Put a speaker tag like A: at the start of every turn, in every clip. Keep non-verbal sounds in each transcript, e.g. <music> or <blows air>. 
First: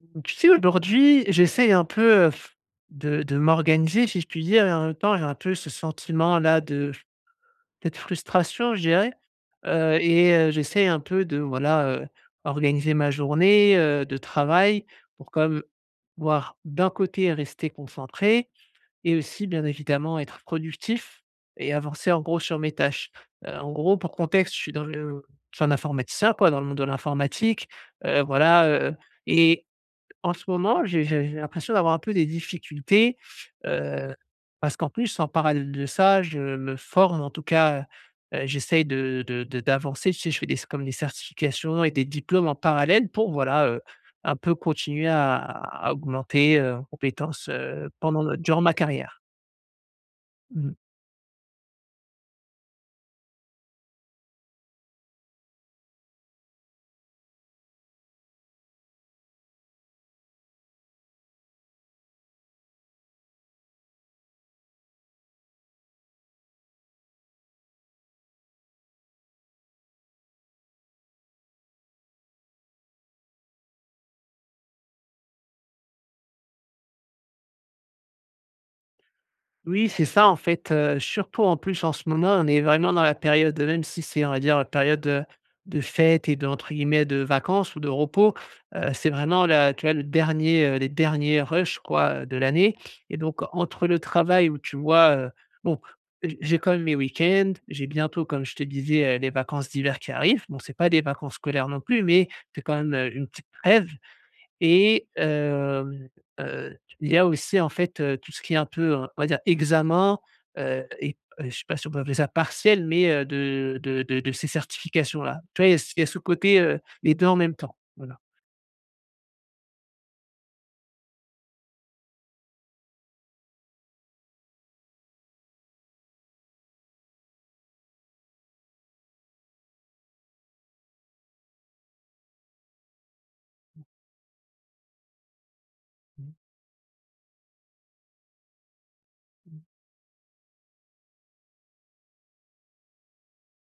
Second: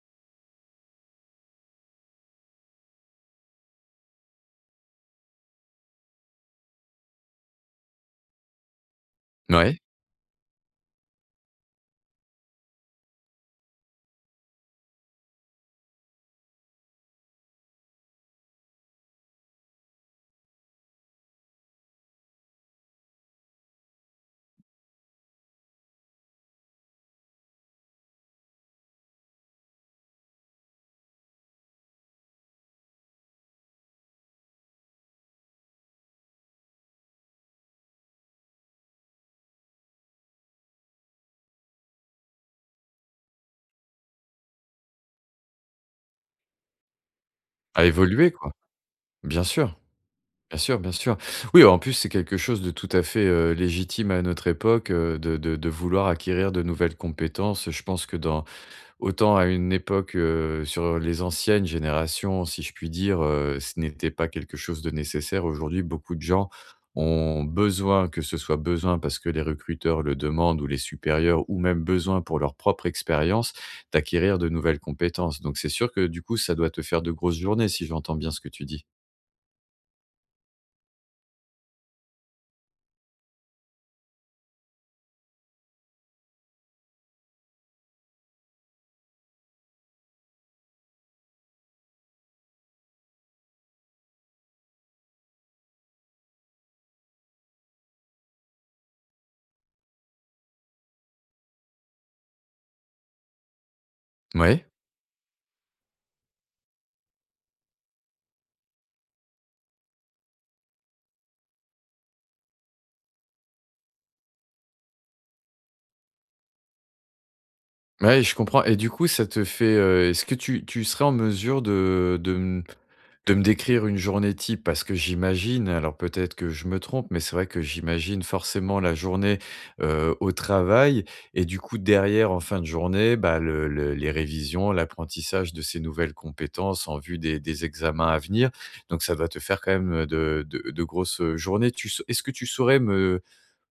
A: Mmh tu sais aujourd'hui j'essaie un peu, heu, <blows air> de de m'organiser si je puis dire et en même temps j'ai un peu ce sentiment là de cette frustration je dirais.
B: Mouais.
A: Heu, et heu, j'essaie un peu de voilà, heu, organiser ma journée, heu, de travail pour comme voir d'un côté rester concentré et aussi bien évidemment être productif et avancer en gros sur mes tâches. Heu, en gros pour contexte je suis dans le je suis un informaticien quoi dans le monde de l'informatique, heu, voilà, heu et en ce moment j'ai j'ai j'ai l'impression d'avoir un peu des difficultés. Heu, parce qu'en plus en parallèle de ça je me forme en tout cas, heu, heu, j'essaie de de de d'avancer tu sais? Je fais des s comme des certifications et des diplômes en parallèle pour voilà, heu, un peu continuer à à à augmenter, heu, en compétences,
B: A
A: heu, pendant
B: évoluer
A: le
B: quoi.
A: durant ma carrière.
B: Bien sûr, bien
A: Mmh.
B: sûr, bien sûr. Oui, en plus, c'est quelque chose de tout à fait, heu, légitime à notre époque, heu, de de de vouloir acquérir de nouvelles compétences. Heu, je pense que dans autant à une époque, heu, sur, heu, les anciennes générations si je puis dire, heu, ce n'était pas quelque chose de nécessaire. Aujourd'hui, beaucoup de gens ont besoin que ce soit besoin parce que les recruteurs le demandent ou les supérieurs ou même besoin pour leur propre expérience, d'acquérir de nouvelles compétences. Donc c'est sûr que du coup ça doit te faire de grosses journées si j'entends bien ce que tu dis?
A: Oui c'est ça en fait, heu, surtout en plus en ce moment on est vraiment dans la période, heu même si c'est on va dire, heu, période, heu, de fêtes et de entre guillemets «de vacances ou de repos». Heu, c'est vraiment la tu vois le dernier, heu, les derniers rush quoi, heu, de l'année et donc entre le travail où tu vois, heu bon, heu, j j'ai quand même mes week-ends. J'ai bientôt comme je te disais, heu, les vacances d'hiver qui arrivent. Bon c'est pas des vacances scolaires non plus mais, que quand même, heu, une petite trêve
B: M ouais.
A: et hem, heu, tu il y a aussi en fait, heu, tout ce qui est un peu un on va dire examen, heu et heu, je sais pas si on peut appeler ça partiel mais, heu, de de de de ces certifications là. Tu vois il y a s il y a ce côté, heu, les 2 en même temps. Voilà.
B: Ouais, je comprends et du coup ça te fait, heu, est-ce que tu tu serais en mesure de de m de me décrire une journée type? Parce que j'imagine- alors peut-être que je me trompe- mais c'est vrai que j'imagine forcément la journée, heu, au travail et du coup derrière en fin de journée, bah, le
A: Mmh
B: le les révisions, l'apprentissage de ces nouvelles
A: Mmh.
B: compétences en vue des des examens à venir. Donc ça va te faire
A: Mmh
B: quand même, heu, de de de grosses, heu, journées. Tu sau est-ce que tu saurais me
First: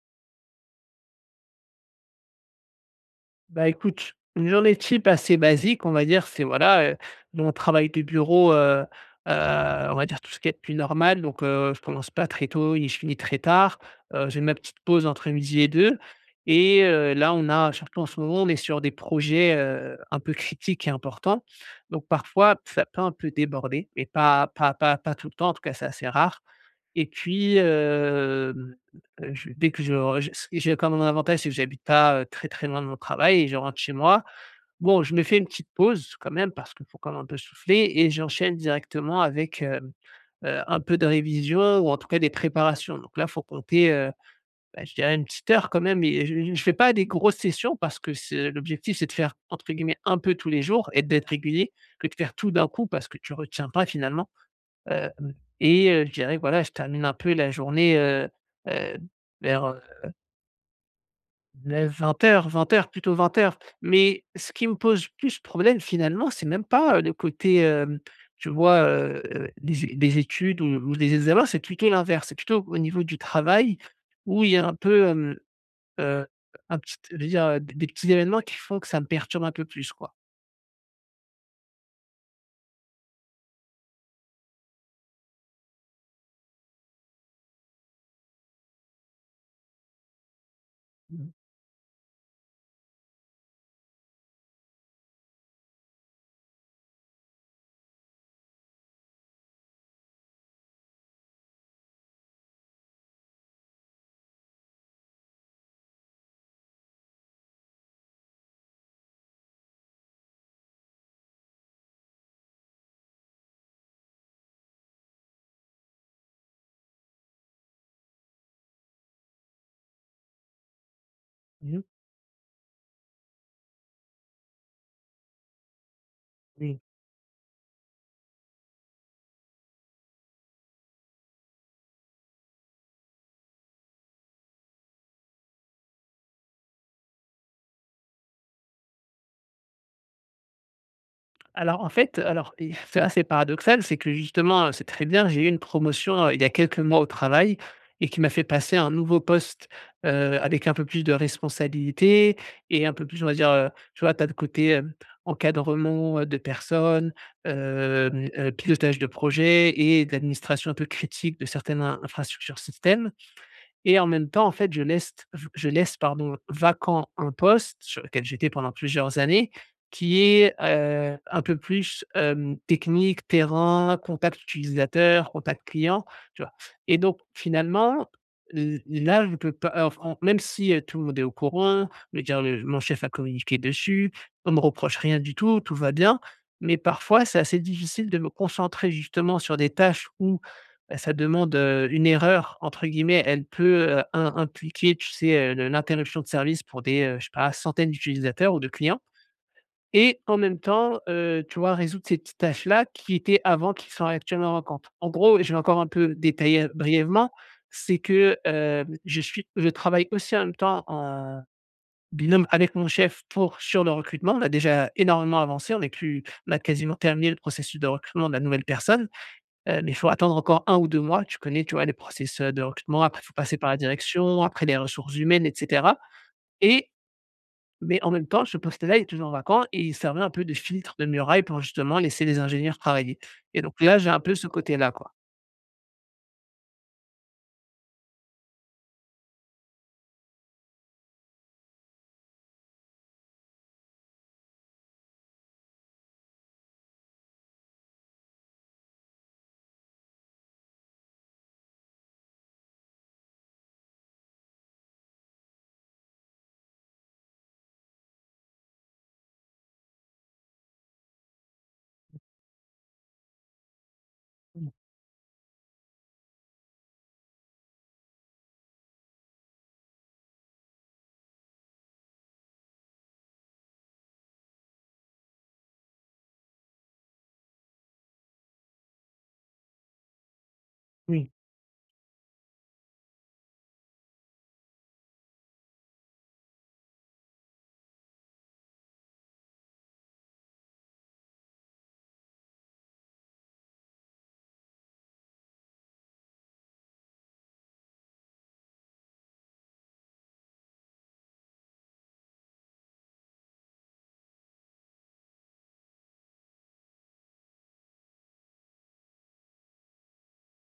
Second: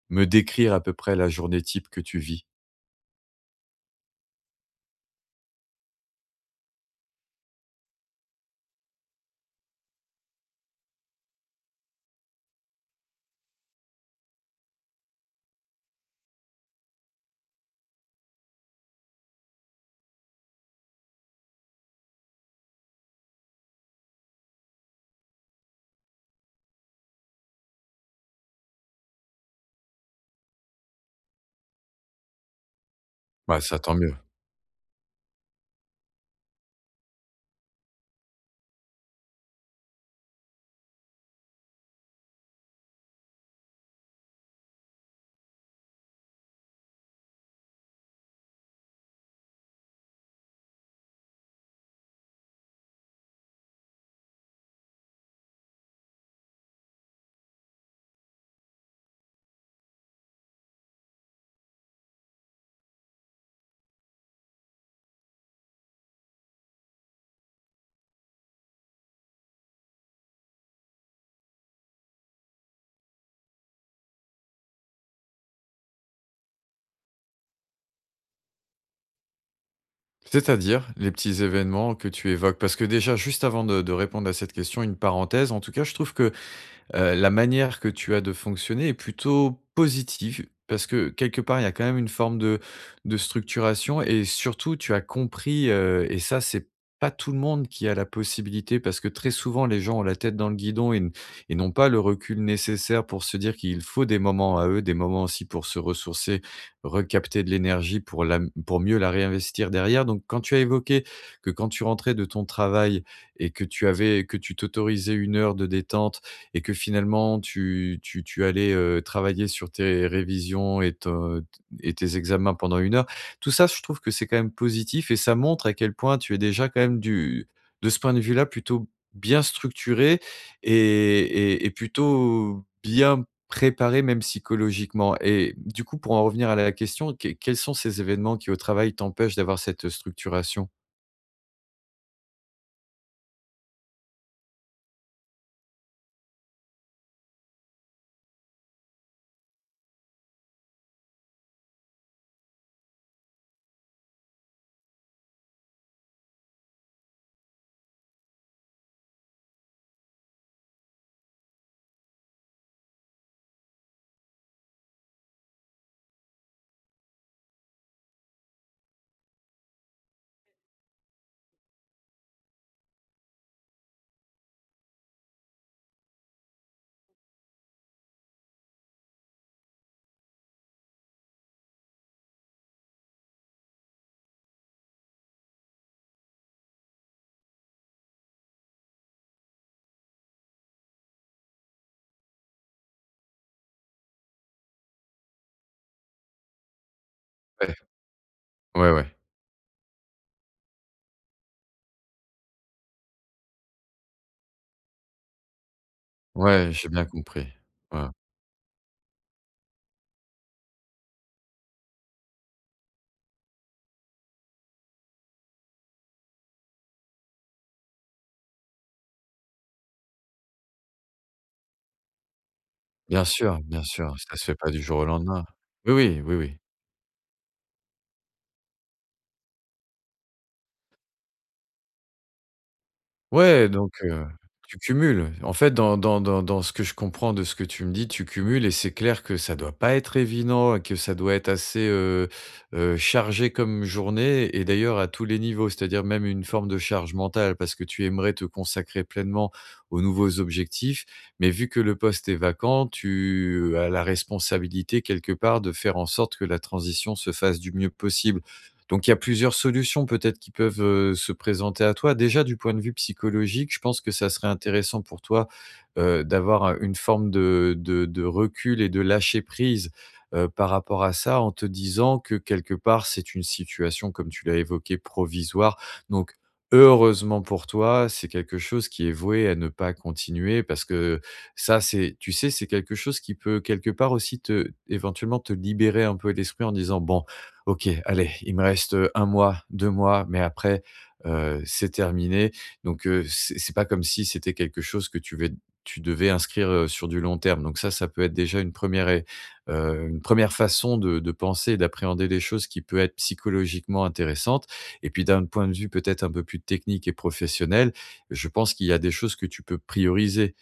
B: me décrire à peu près la journée type que tu vis?
A: Bah, écoute, une journée type assez basique, on va dire, c'est voilà, heu, nous, on travaille du bureau, heu heu, on va dire tout ce qui a de plus normal. Donc heu, je commence pas très tôt et je finis très tard, heu, j'ai ma petite pause entre midi et deux et heu, là, on a, surtout en ce moment, on est sur des projets, heu, un peu critiques et importants. Donc, parfois, ça peut un peu déborder, mais pas pas pas pas pas tout le temps, en tout cas, c'est assez rare. Et puis, hem, e je dès que je re ist j'ai quand même un avantage, c'est que j'habite pas très, très, loin de mon travail et je
B: Bah ça,
A: rentre chez
B: tant mieux.
A: moi. Bon, je me fais une petite pause, quand même, parce qu'il faut quand même un peu souffler et j'enchaîne directement avec, hem heu, un peu de révision ou en tout cas des préparations. Donc là, il faut compter, heu, bah, je dirais 1 petite heure quand même et heu, j j je fais pas des grosses sessions parce que c'est l'objectif, c'est de faire entre guillemets, «un peu tous les jours» et d'être régulier, que de faire tout d'un coup, parce que tu retiens pas finalement. Heu, et heu, je dirais voilà, je termine un peu la journée heu heu, vers heu 9-20:00, 20:00, plutôt, 20:00. Mais ce qui me pose plus problème finalement, c'est même pas le côté, heu, tu vois, heu, des é des études ou des examens, c'est plutôt l'inverse, c'est plutôt au niveau du travail où il y a un peu, hem heu, un petit, je veux dire, des petits évènements qui font que ça me perturbe un peu plus, quoi.
B: C'est-à-dire, les petits événements que tu évoques? Parce que déjà juste avant de de répondre à cette question, une parenthèse en tout cas, je trouve que, heu, la manière que tu as de fonctionner est plutôt positive, parce que
A: Mmh mh.
B: quelque part, il y a quand même une forme de de structuration et surtout tu as compris, heu, et ça c'est pas tout le monde qui a la possibilité, parce que très souvent les gens ont la tête dans le guidon et n et n'ont pas le recul nécessaire pour se dire qu'il faut des moments à eux, des moments aussi pour se ressourcer, recapter de l'énergie pour la pour mieux la réinvestir derrière. Donc quand tu as évoqué que quand tu rentrais de ton travail et que tu avais que tu t'autorisais 1 heure de détente et que finalement, tu tu tu allais, heu, travailler sur tes révisions et t
A: Mmh mh.
B: et tes examens pendant 1 heure. Tout ça, je trouve que c'est quand même positif et ça montre à quel point tu es déjà
A: Oui.
B: quand même du de ce point de vue-là, plutôt bien structuré et et et plutôt bien préparé, même psychologiquement. Et du coup, pour en revenir à la question, que quels sont ces événements, qui au travail, t'empêchent d'avoir cette structuration?
A: Alors en fait, heu, alors, if c'est assez paradoxal, c'est que justement, heu c'est très bien, j'ai eu une promotion, heu, il y a quelques mois au travail. Et qui m'a fait passer un nouveau poste, heu, avec un peu plus de responsabilités et un peu plus on va dire, heu, tu vois? Tu as le côté, hem, encadrement, heu, de personnes, hem heu, pilotage de projets et d'administration un peu critique de certaines in infrastructures système. Et en même temps en fait je leste je je laisse, pardon, vacant un poste sur lequel j'étais pendant plusieurs années, qui est, heu, un peu plus, hem, technique, terrain, contact utilisateur, contact client, tu vois? Et donc finalement, l là, je peux pas, heu, enf en même si, heu, tout le monde est au courant, je veux dire le mon chef a communiqué dessus, on me reproche rien du tout, tout va bien. Mais parfois c'est assez difficile de me concentrer justement sur des tâches où, bah, ça demande, heu, une «erreur», entre guillemets, elle peut im impliquer, tu sais, heu, le l'interruption de service pour des, heu, je sais pas
B: Ouais.
A: centaines d'utilisateurs ou de
B: Ouais,
A: clients.
B: ouais.
A: Et en même temps, heu, tu vois, résoudre ces petites tâches là qui étaient avant, qui sont actuellement manquantes. En gros, je vais encore un peu détailler
B: Ouais, j'ai bien
A: brièvement,
B: compris,
A: c'est
B: heu
A: que, hem, je suis je travaille aussi en même temps, en, heu, binôme avec mon chef pour sur le recrutement. On a déjà énormément avancé, on est plus on a quasiment terminé le processus de recrutement de la nouvelle personne. Heu, mais, il faut attendre encore 1 ou 2 mois, tu connais, tu vois? Les process, heu, de recrutement, après
B: Bien
A: il faut passer
B: sûr,
A: par la
B: bien sûr, ça
A: direction,
B: se fait
A: après
B: pas
A: les
B: du jour au
A: ressources
B: lendemain,
A: humaines et
B: oui,
A: cetera.
B: oui, oui, oui.
A: Et mais en même temps ce poste là est toujours vacant et il servirait un peu de filtre, de muraille, pour justement laisser les ingénieurs travailler. Et
B: Ouais
A: donc
B: donc,
A: là j'ai un
B: heu,
A: peu ce côté
B: tu
A: là, quoi.
B: cumules. En fait, dans dans dans dans ce que je comprends de ce que tu me dis, tu cumules et c'est clair que ça doit pas être évident et que ça doit être assez, heu heu chargé comme journée et d'ailleurs à tous les niveaux. C'est-à-dire même une forme de charge mentale, parce que tu aimerais te consacrer pleinement aux nouveaux objectifs, mais vu que le poste est vacant, tu as la responsabilité quelque part de faire en sorte que la transition se fasse du mieux possible. Donc il y a plusieurs solutions peut-être, qui peuvent, heu, se présenter à toi.
A: <unintelligible>
B: Déjà du point de vue psychologique, je pense que ça serait
A: Mmh.
B: intéressant pour toi, heu, d'avoir, heu, une forme de de de recul et de lâcher prise, heu, par rapport à ça, en te disant que quelque part, c'est une situation, comme tu l'as évoqué, provisoire. Donc heureusement pour toi, c'est quelque chose qui est voué à ne pas continuer parce que
A: Oui.
B: ça c'est, tu sais, c'est quelque chose qui peut quelque part aussi, te, éventuellement, te libérer un peu l'esprit en disant: «Bon OK, allez, il me reste, heu, 1 mois, 2 mois, mais après, heu, c'est terminé. Donc heu, c'est c'est pas comme si c'était quelque chose que tu vais tu devais inscrire, heu, sur du long terme. Donc ça, ça peut être déjà une 1ere ré heu, une 1ere façon de de penser et d'appréhender des choses qui peut être, psychologiquement, intéressantes. Et puis d'un point de vue, peut-être, un peu plus technique et professionnel, je pense qu'il y a des choses que tu peux prioriser.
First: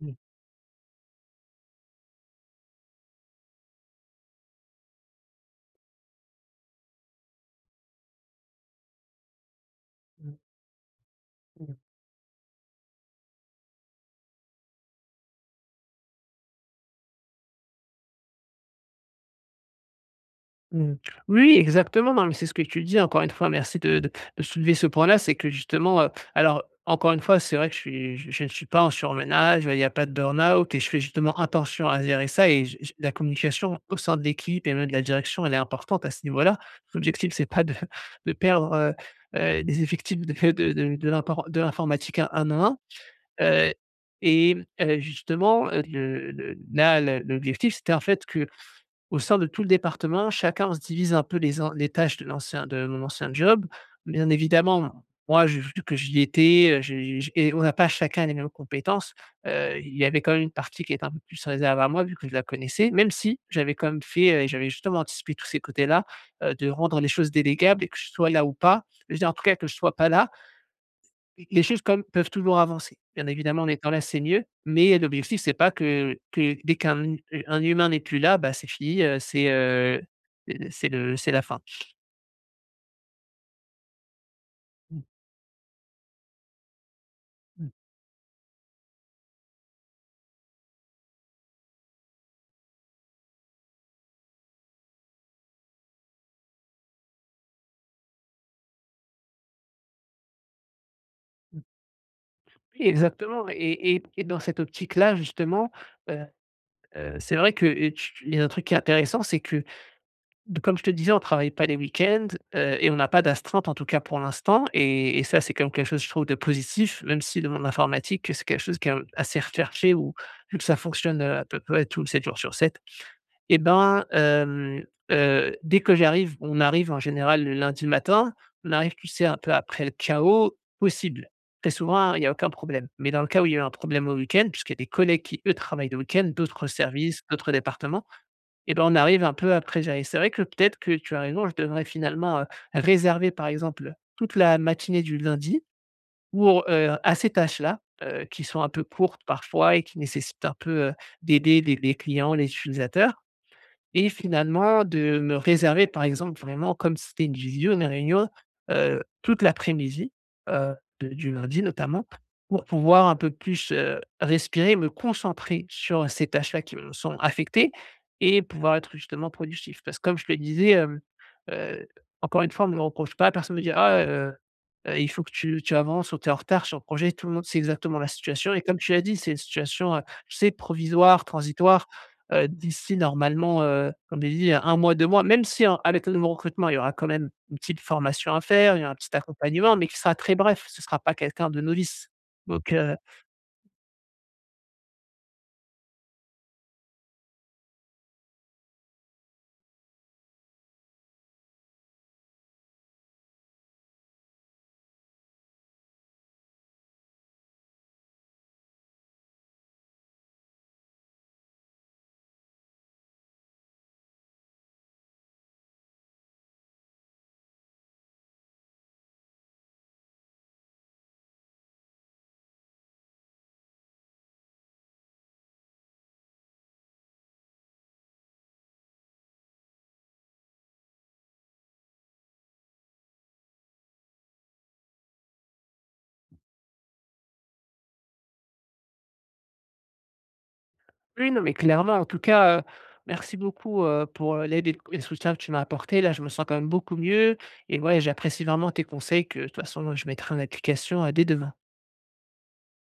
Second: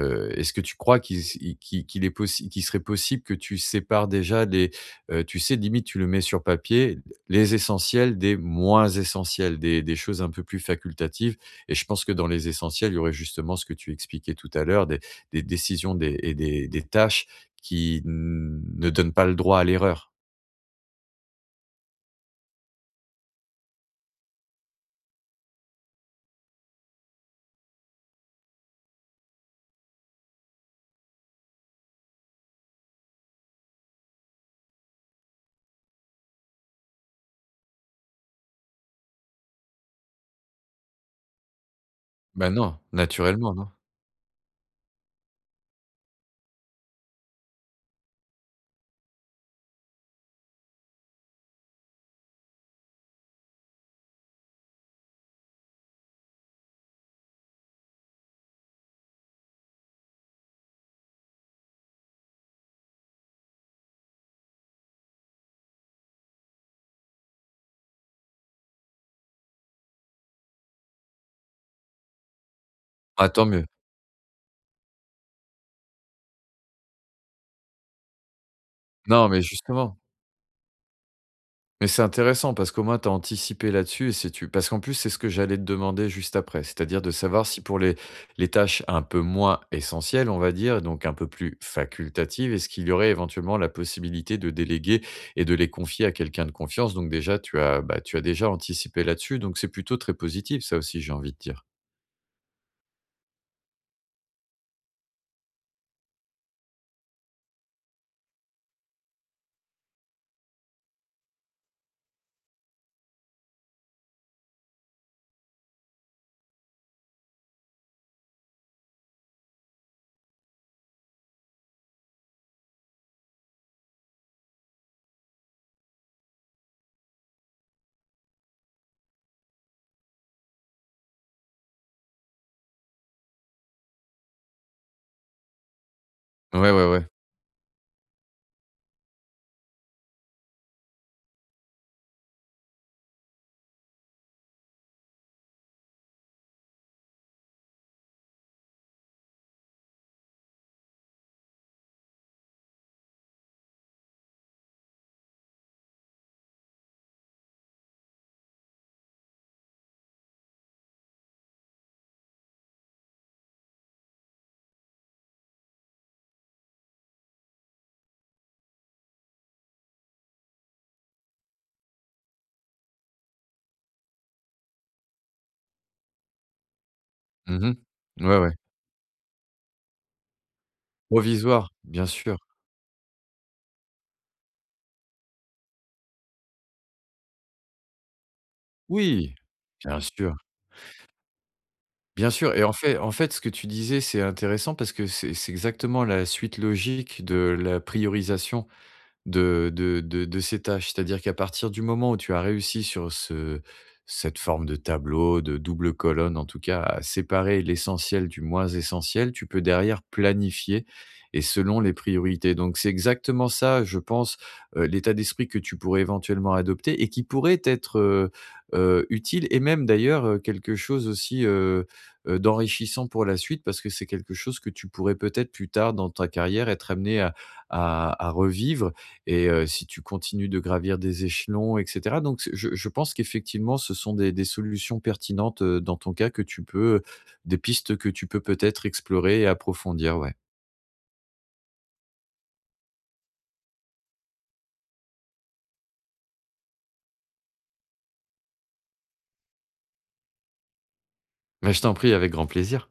A: Mmh.
B: est-ce que tu crois qui s i qui qu'il est possi qu'il serait possible que tu sépares déjà les, heu, tu sais, limite tu le mets sur papier, les essentiels des moins essentiels, des des choses un
A: Mmh.
B: peu plus facultatives.
A: Mmh.
B: Et je pense que dans les essentiels, il y aurait justement ce que tu expliquais tout à l'heure, des des décisions des et des des tâches qui ne donnent pas le droit à l'erreur.
A: Mmh mh. Oui, exactement, non, mais c'est ce que je te disais, encore une fois, merci de de de soulever ce point-là, c'est que justement, heu, alors encore 1 fois, c'est vrai que je suis je ne suis pas en surmenage, bah, il y a pas de burn-out et je fais justement attention à gérer ça et, je je la communication au sein de l'équipe et même de la direction, elle est importante à ce niveau-là. L'objectif, c'est pas de <chuckles> de perdre, heu heu, des effectifs de <chuckles> de de de l'impor de l'informatique un à
B: Bah,
A: un,
B: non, naturellement, non!
A: heu et heu, justement, heu, le le là l'o l'objectif, c'était en fait, qu'au sein de tout le département, chacun, on se divise un peu les en les tâches de l'ancien de mon ancien job. Bien évidemment, moi, j'ai vu que j'y étais, heu, je j et on n'a pas chacun les mêmes compétences, heu, il y avait quand même une partie qui était un peu plus réservée à moi vu que je la connaissais même si j'avais quand même fait, heu, j'avais justement anticipé tous ces côtés-là, heu, de rendre les choses délégables et que je sois là ou pas je veux dire, en tous cas, que je ne sois pas là les- les choses quand même peuvent toujours avancer. Bien
B: Ah! Tant
A: évidemment,
B: mieux.
A: en étant là, c'est mieux, mais heu, l'objectif, c'est pas que que dès qu'un, mmh, heu, un humain n'est plus là, bah, c'est fini, heu,
B: Non, mais
A: c'est
B: justement.
A: heu heu, c'est le c'est la fin.
B: Mais c'est intéressant parce qu'au moins, tu as anticipé là-dessus et c'est tu parce qu'en plus
A: Mmh.
B: c'est ce que j'allais te demander juste après, c'est-à-dire de savoir si
A: Mmh.
B: pour les les tâches un peu moins essentielles, on va dire donc un peu plus facultatives, est-ce qu'il y aurait éventuellement la possibilité de déléguer et de les confier à quelqu'un de confiance? Donc, déjà, tu as, bah, tu as, déjà, anticipé là-dessus donc c'est plutôt très positif ça aussi, j'ai envie de dire.
A: Mmh. Oui, exactement. Et et et dans cette optique-là, justement, heu heu, c'est vrai que, heu, tu tu il y a un truc qui est intéressant, c'est que comme je te disais, on travaille pas les week-ends, heu et on n'a pas d'astreinte, en tout cas pour l'instant et et ça c'est quand même quelque chose, je trouve de positif même si le monde de l'informatique, heu, c'est quelque chose qui est, hem, assez recherché ou vu que ça fonctionne, heu, à peu près tout 7 jours sur 7. Eh ben, hem, heu, dès que j'arrive, on arrive en général le lundi matin. On arrive, tu sais, un peu après le chaos possible. Très souvent, il y a aucun problème mais dans le cas où il y a eu un problème au week-end puisqu'il y a des collègues qui eux travaillent le week-end d'autres
B: Ouais, ouais, ouais.
A: services, d'autres départements et bah, on arrive un peu après gérer. C'est vrai que peut-être que tu as raison, je devrais finalement, heu, réserver, par exemple, toute la matinée du lundi pour heu, à ces tâches-là, heu, qui sont un peu courtes parfois et qui nécessitent un peu, heu, d'aider les les clients, les utilisateurs et finalement de me réserver, par exemple, vraiment comme ci c'était une visio, une réunion, heu, toute l'après-midi, heu, de du lundi notamment pour pouvoir un peu plus, heu, respirer et me concentrer sur ces tâches-là qui me sont affectées et pouvoir être justement productif parce que comme je te disais, hem, heu, encore une fois, on me le reproche pas. Personne me dit: «Ah, heu heu, il faut que tu tu avances» ou «Tu es en retard sur le projet». Tout le monde sait
B: Mmh
A: exactement la
B: mh. Ouais, ouais.
A: situation et comme tu l'as dit, c'est une situation, heu, tu sais, provisoire,
B: Provisoire?
A: transitoire,
B: Bien sûr.
A: heu, d'ici normalement, heu, comme j'ai dit 1 mois, 2 mois, même si en à l'état de mon recrutement, il y aura quand même une petite formation à faire, il y aura un petit
B: Oui!
A: accompagnement, mais qui
B: bien
A: sera
B: sûr
A: très bref, ce sera pas quelqu'un de novice.
B: bien sûr, et en
A: Donc heu
B: fait en fait, ce que tu disais c'est intéressant parce que c'est c'est exactement la suite logique de la priorisation de de de de ces tâches, c'est-à-dire qu'à partir du moment où tu as réussi sur ce cette forme de tableau, de double colonne, en tout cas, à séparer l'essentiel du moins essentiel, tu peux derrière planifier et selon les priorités. Donc, c'est exactement ça, je pense, heu, l'état d'esprit que tu pourrais éventuellement adopter et qui pourrait t'être, heu heu, utile et même d'ailleurs, heu, quelque chose aussi, heu heu, d'enrichissant pour la suite parce que c'est quelque chose que tu pourrais peut-être plus tard dans ta carrière être amené à à à revivre et heu, si tu continues de gravir des échelons et cetera donc c je je pense qu'effectivement ce sont des des solutions pertinentes, heu, dans ton cas que tu peux, heu, des pistes que tu peux peut-être explorer et approfondir, ouais.
A: Oui, non, mais clairement, en tout cas, heu, merci beaucoup, heu, pour l'aide et et le soutien que tu m'as apporté, là, je me sens quand même beaucoup mieux et ouais, j'apprécie vraiment tes conseils que de toute façon je mettrai en application, heu, dès demain.
B: Mais je t'en prie avec grand plaisir!